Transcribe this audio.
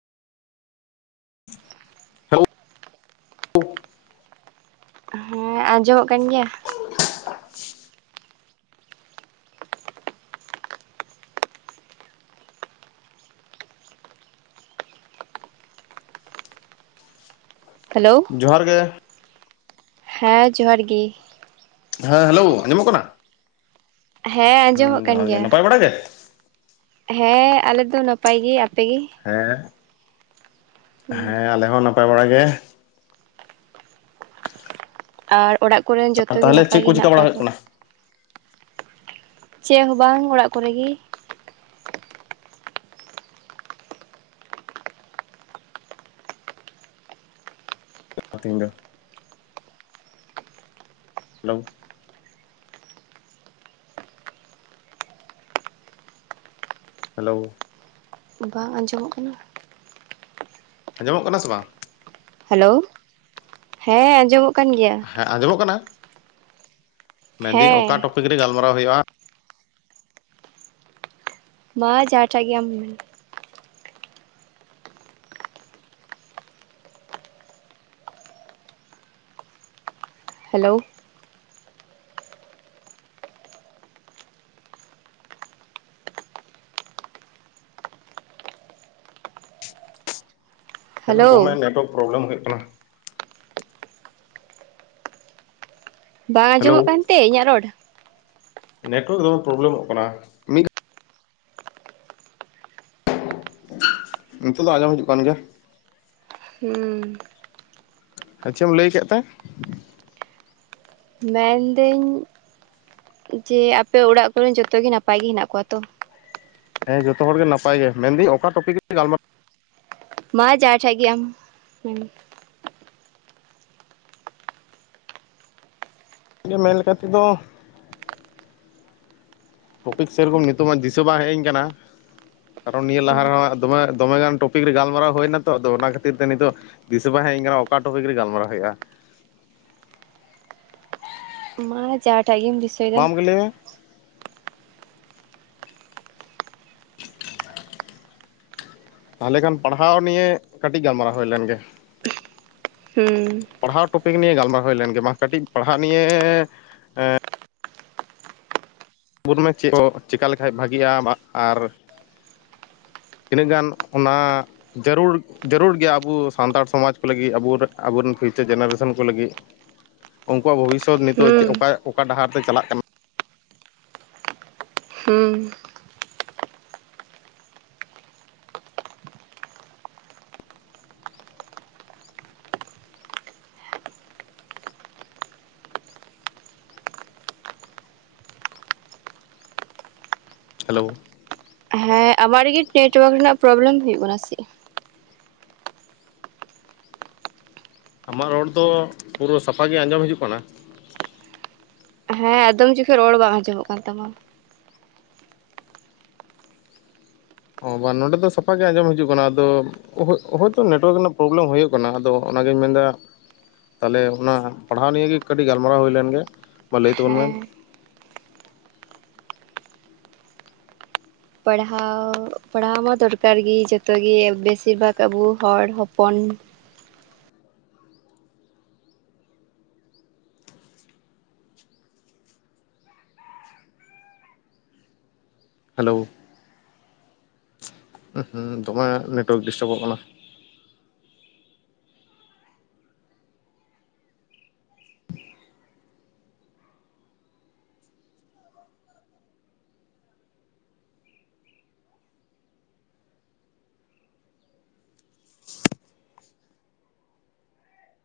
Hello, ᱦᱮᱸ ᱟᱸᱡᱚᱢᱚᱜ ᱠᱟᱱ ᱜᱮᱭᱟ ᱾ [unintelligible] ᱦᱮᱞᱳᱣ, ᱡᱚᱦᱟᱨ ᱜᱮ᱾ ᱦᱮᱸ ᱡᱚᱦᱟᱨ ᱜᱤ᱾ ᱦᱮᱸ ᱦᱮᱞᱳ ᱟᱸᱡᱚᱢᱚᱜ ᱠᱟᱱᱟ? ᱦᱮᱸ ᱟᱸᱡᱚᱢᱚᱜ ᱠᱟᱱ ᱜᱮᱭᱟ ᱾ ᱚᱲᱮ ᱜᱮ, ᱦᱮᱸ ᱟᱞᱮ ᱫᱚ ᱱᱟᱯᱟᱭ ᱜᱮ ᱟᱯᱮ ᱜᱮ? ᱦᱮᱸ ᱦᱮᱸ ᱟᱞᱮ ᱦᱚᱸ ᱱᱟᱯᱟᱭ ᱵᱟᱲᱟ ᱜᱮ ᱾ ᱟᱨ ᱚᱲᱟᱜ ᱠᱚᱨᱮᱱ ᱡᱚᱛᱚ ᱜᱮ ᱛᱟᱦᱚᱞᱮ ᱱᱟᱯᱟᱭ ᱪᱮᱫ ᱜᱮ ᱠᱚ ᱪᱤᱠᱟ ᱦᱮᱱᱟᱜ ᱵᱟᱲᱟ ᱠᱚᱣᱟ ᱦᱩᱭᱩᱜ ᱛᱚ? ᱠᱟᱱᱟ ᱪᱮᱫ ᱦᱚᱸ ᱵᱟᱝ ᱚᱲᱟᱜ ᱠᱚᱨᱮ ᱜᱮ ᱾ [unintelligible] ᱦᱮᱞᱳᱣ᱾ ᱦᱮᱞᱳᱣ᱾ ᱵᱟᱝ ᱟᱸᱡᱚᱢᱚᱜ ᱠᱟᱱᱟ ᱾ ᱟᱸᱡᱚᱢᱚᱜ ᱠᱟᱱᱟ ᱥᱮ ᱵᱟᱝ? ᱦᱮᱞᱳ ᱦᱮᱸ ᱟᱸᱡᱚᱢᱚᱜ ᱠᱟᱱ ᱜᱮᱭᱟ ᱾ ᱦᱮᱸ ᱟᱸᱡᱚᱢᱚᱜ ᱠᱟᱱᱟ ᱢᱮᱱᱫᱟᱹᱧ ᱚᱠᱟ ᱦᱮᱸ ᱴᱨᱚᱯᱤᱠ ᱨᱮ ᱜᱟᱞᱢᱟᱨᱟᱣ ᱦᱩᱭᱩᱜᱼᱟ? ᱢᱟ ᱡᱟᱦᱟᱴᱟᱜ ᱜᱮ ᱟᱢ ᱾ ᱦᱮᱞᱳᱣ᱾ ᱦᱮᱞᱳ ᱫᱚᱢᱮ ᱱᱮᱴᱣᱟᱨᱠ ᱯᱨᱚᱵᱞᱮᱢ ᱦᱩᱭᱩᱜ ᱠᱟᱱᱟ ᱾ ᱵᱟᱝ ᱦᱮᱞᱳ ᱟᱸᱡᱚᱢᱚᱜ ᱠᱟᱱᱛᱮ ᱤᱧᱟᱹᱜ ᱨᱚᱲ? ᱱᱮᱴᱳᱣᱟᱨᱠ ᱫᱚᱢᱮ ᱯᱨᱚᱵᱞᱮᱢᱚᱜ ᱠᱟᱱᱟ ᱢᱤᱫ ᱱᱤᱛᱚᱜ ᱫᱚ ᱟᱸᱡᱚᱢ ᱦᱤᱡᱩᱜ ᱠᱟᱱ ᱜᱮᱭᱟ᱾ ᱦᱩ, ᱪᱮᱫ ᱪᱚᱢ ᱞᱟᱹᱭ ᱠᱮᱫ ᱛᱮᱸ? ᱢᱮᱱᱫᱟᱹᱧ ᱡᱮ ᱟᱯᱮ ᱚᱲᱟᱜ ᱠᱚᱨᱮᱱ ᱡᱚᱛᱚ ᱜᱮ ᱱᱟᱯᱟᱭ ᱜᱮ ᱦᱮᱱᱟᱜ ᱠᱚᱣᱟ ᱛᱚ? ᱦᱮᱸ ᱡᱚᱛᱚ ᱦᱚᱲ ᱜᱮ ᱱᱟᱯᱟᱭ ᱜᱮ ᱢᱮᱱᱫᱟᱹᱧ ᱚᱠᱟ ᱴᱨᱚᱯᱤᱠ ᱨᱮ ᱜᱟᱞᱢᱟᱨᱟᱣ ᱢᱟ ᱡᱟᱦᱟᱴᱟᱜ ᱟᱢ? ᱤᱧᱟᱹᱜ ᱢᱮᱱ ᱞᱮᱠᱟᱛᱮᱫᱚ ᱴᱨᱚᱯᱤᱠ ᱥᱮᱨᱚᱠᱚᱢ ᱱᱤᱛᱚᱜ ᱢᱟ ᱫᱤᱥᱟᱹ ᱵᱟᱝ ᱦᱮᱡ ᱟᱹᱧ ᱠᱟᱱᱟ ᱠᱟᱨᱚᱱ ᱱᱤᱭᱟᱹ ᱞᱟᱦᱟ ᱨᱮᱦᱚᱸ ᱫᱚᱢᱮ ᱫᱚᱢᱮᱜᱟᱱ ᱴᱚᱯᱤᱠ ᱨᱮ ᱜᱟᱞᱢᱟᱨᱟᱣ ᱦᱩᱭᱱᱟ ᱛᱚ ᱟᱫᱚ ᱚᱱᱟ ᱠᱷᱟᱹᱛᱤᱨ ᱛᱮ ᱱᱤᱛᱚᱜ ᱫᱤᱥᱟᱹ ᱵᱟᱝ ᱦᱮᱡᱽ ᱤᱧ ᱠᱟᱱᱟ ᱚᱠᱟ ᱴᱚᱯᱤᱠ ᱨᱮ ᱜᱟᱞᱢᱟᱨᱟᱣ ᱦᱩᱭᱩᱜᱼᱟ ᱾ ᱦᱚᱸ ᱡᱟᱦᱟᱸ ᱴᱟᱜ ᱜᱮᱢ ᱫᱤᱥᱟᱹ ᱟᱢ ᱜᱮ ᱞᱟᱹᱭ ᱢᱮ ᱾ ᱛᱟᱦᱚᱞᱮ ᱠᱷᱟᱱ ᱯᱟᱲᱦᱟᱣ ᱱᱤᱭᱟᱹ ᱠᱟᱹᱴᱤᱡ ᱜᱟᱞᱢᱟᱨᱟᱣ ᱦᱩᱭ ᱞᱮᱱ ᱜᱮ᱾ ᱦᱩᱸ᱾ ᱯᱟᱲᱦᱟᱣ ᱴᱚᱯᱤᱠ ᱱᱤᱭᱮ ᱜᱟᱞᱢᱟᱨ ᱦᱩᱭ ᱞᱮᱱ ᱜᱮ ᱵᱟᱝ ᱠᱟᱹᱴᱤᱡ ᱯᱟᱲᱦᱟᱣ ᱱᱤᱭᱮᱻ ᱵᱩᱫ ᱢᱮ ᱪᱮᱫ ᱪᱮᱠᱟ ᱞᱮᱠᱟᱱ ᱵᱷᱟᱜᱤᱜᱼᱟ ᱟᱨ ᱛᱤᱱᱟᱹᱜ ᱜᱟᱱ ᱚᱱᱟ ᱡᱟᱹᱨᱩᱲ ᱡᱟᱹᱨᱩᱲ ᱜᱮᱭᱟ ᱟᱵᱚ ᱥᱟᱱᱛᱟᱲ ᱥᱚᱢᱟᱡᱽ ᱠᱚ ᱞᱟᱹᱜᱤᱫ ᱟᱵᱚᱨ ᱟᱵᱚᱨᱮᱱ ᱯᱷᱤᱭᱩᱪᱟᱨ ᱡᱮᱱᱟᱨᱮᱥᱚᱱ ᱠᱚ ᱞᱟᱹᱜᱤᱫ? ᱩᱱᱠᱩᱣᱟᱜ ᱵᱷᱚᱵᱤᱥᱥᱚᱛ ᱱᱤᱛᱚᱜ ᱪᱮᱜ ᱦᱩᱸ ᱚᱠᱟ ᱚᱠᱟ ᱰᱟᱦᱟᱨ ᱛᱮ ᱪᱟᱞᱟᱜ ᱠᱟᱱᱟ? ᱦᱩᱸ ᱾ ᱦᱮᱞᱳ! ᱦᱮᱸ ᱟᱢᱟᱜ ᱨᱮᱜᱮ ᱱᱮᱴᱳᱣᱟᱨᱠ ᱨᱮᱱᱟᱜ ᱯᱨᱚᱵᱽᱞᱮᱢ ᱦᱩᱭᱩᱜ ᱠᱟᱱᱟ ᱥᱮ ᱪᱮᱜ? ᱟᱢᱟᱜ ᱨᱚᱲ ᱫᱚ ᱯᱩᱨᱟᱹ ᱥᱟᱯᱷᱟ ᱜᱮ ᱟᱸᱡᱚᱢ ᱦᱤᱡᱩᱜ ᱠᱟᱱᱟ ᱾ ᱦᱮᱸ ᱟᱠᱫᱚᱢ ᱡᱚᱠᱷᱚᱡ ᱨᱚᱲ ᱵᱟᱝ ᱟᱸᱡᱚᱢᱚᱜ ᱠᱟᱱ ᱛᱟᱢᱟ ᱾ ᱚ ᱵᱟᱝ ᱱᱚᱸᱰᱮ ᱫᱚ ᱥᱟᱯᱟ ᱜᱮ ᱟᱸᱡᱚᱢ ᱦᱤᱡᱩᱜ ᱠᱟᱱᱟ ᱟᱫᱚ ᱦᱳᱭ ᱦᱚᱳᱭᱛᱳ ᱱᱮᱴᱳᱣᱟᱨᱠ ᱨᱮᱱᱟᱜ ᱯᱨᱚᱵᱽᱞᱮᱢ ᱦᱩᱭᱩᱜ ᱠᱟᱱᱟ ᱟᱫᱚ ᱚᱱᱟᱜᱤᱧ ᱢᱮᱱᱫᱟ ᱛᱟᱦᱚᱞᱮ ᱚᱱᱟ ᱯᱟᱲᱦᱟᱣ ᱱᱤᱭᱮ ᱜᱮ ᱠᱟᱹᱴᱤᱡ ᱜᱟᱞᱢᱟᱨᱟᱣ ᱦᱩᱭᱞᱮᱱ ᱜᱮ ᱢᱟ ᱞᱟᱹᱭ ᱛᱟᱵᱚᱱ ᱢᱮ ᱦᱮᱸ ᱾ ᱯᱟᱲᱦᱟᱣ ᱯᱟᱲᱦᱟᱣ ᱢᱟ ᱫᱚᱨᱠᱟᱨ ᱜᱮ ᱡᱚᱛᱚ ᱜᱮ ᱵᱮᱥᱤᱨ ᱵᱷᱟᱜᱽ ᱟᱵᱚ ᱦᱚᱲ ᱦᱚᱯᱚᱱ ᱾ ᱦᱮᱞᱳᱸ! ᱩᱸᱦᱩᱸ ᱫᱚᱢᱮ ᱱᱮᱴᱣᱟᱨᱠ ᱰᱤᱥᱴᱟᱵᱚᱜ ᱠᱟᱱᱟ ᱾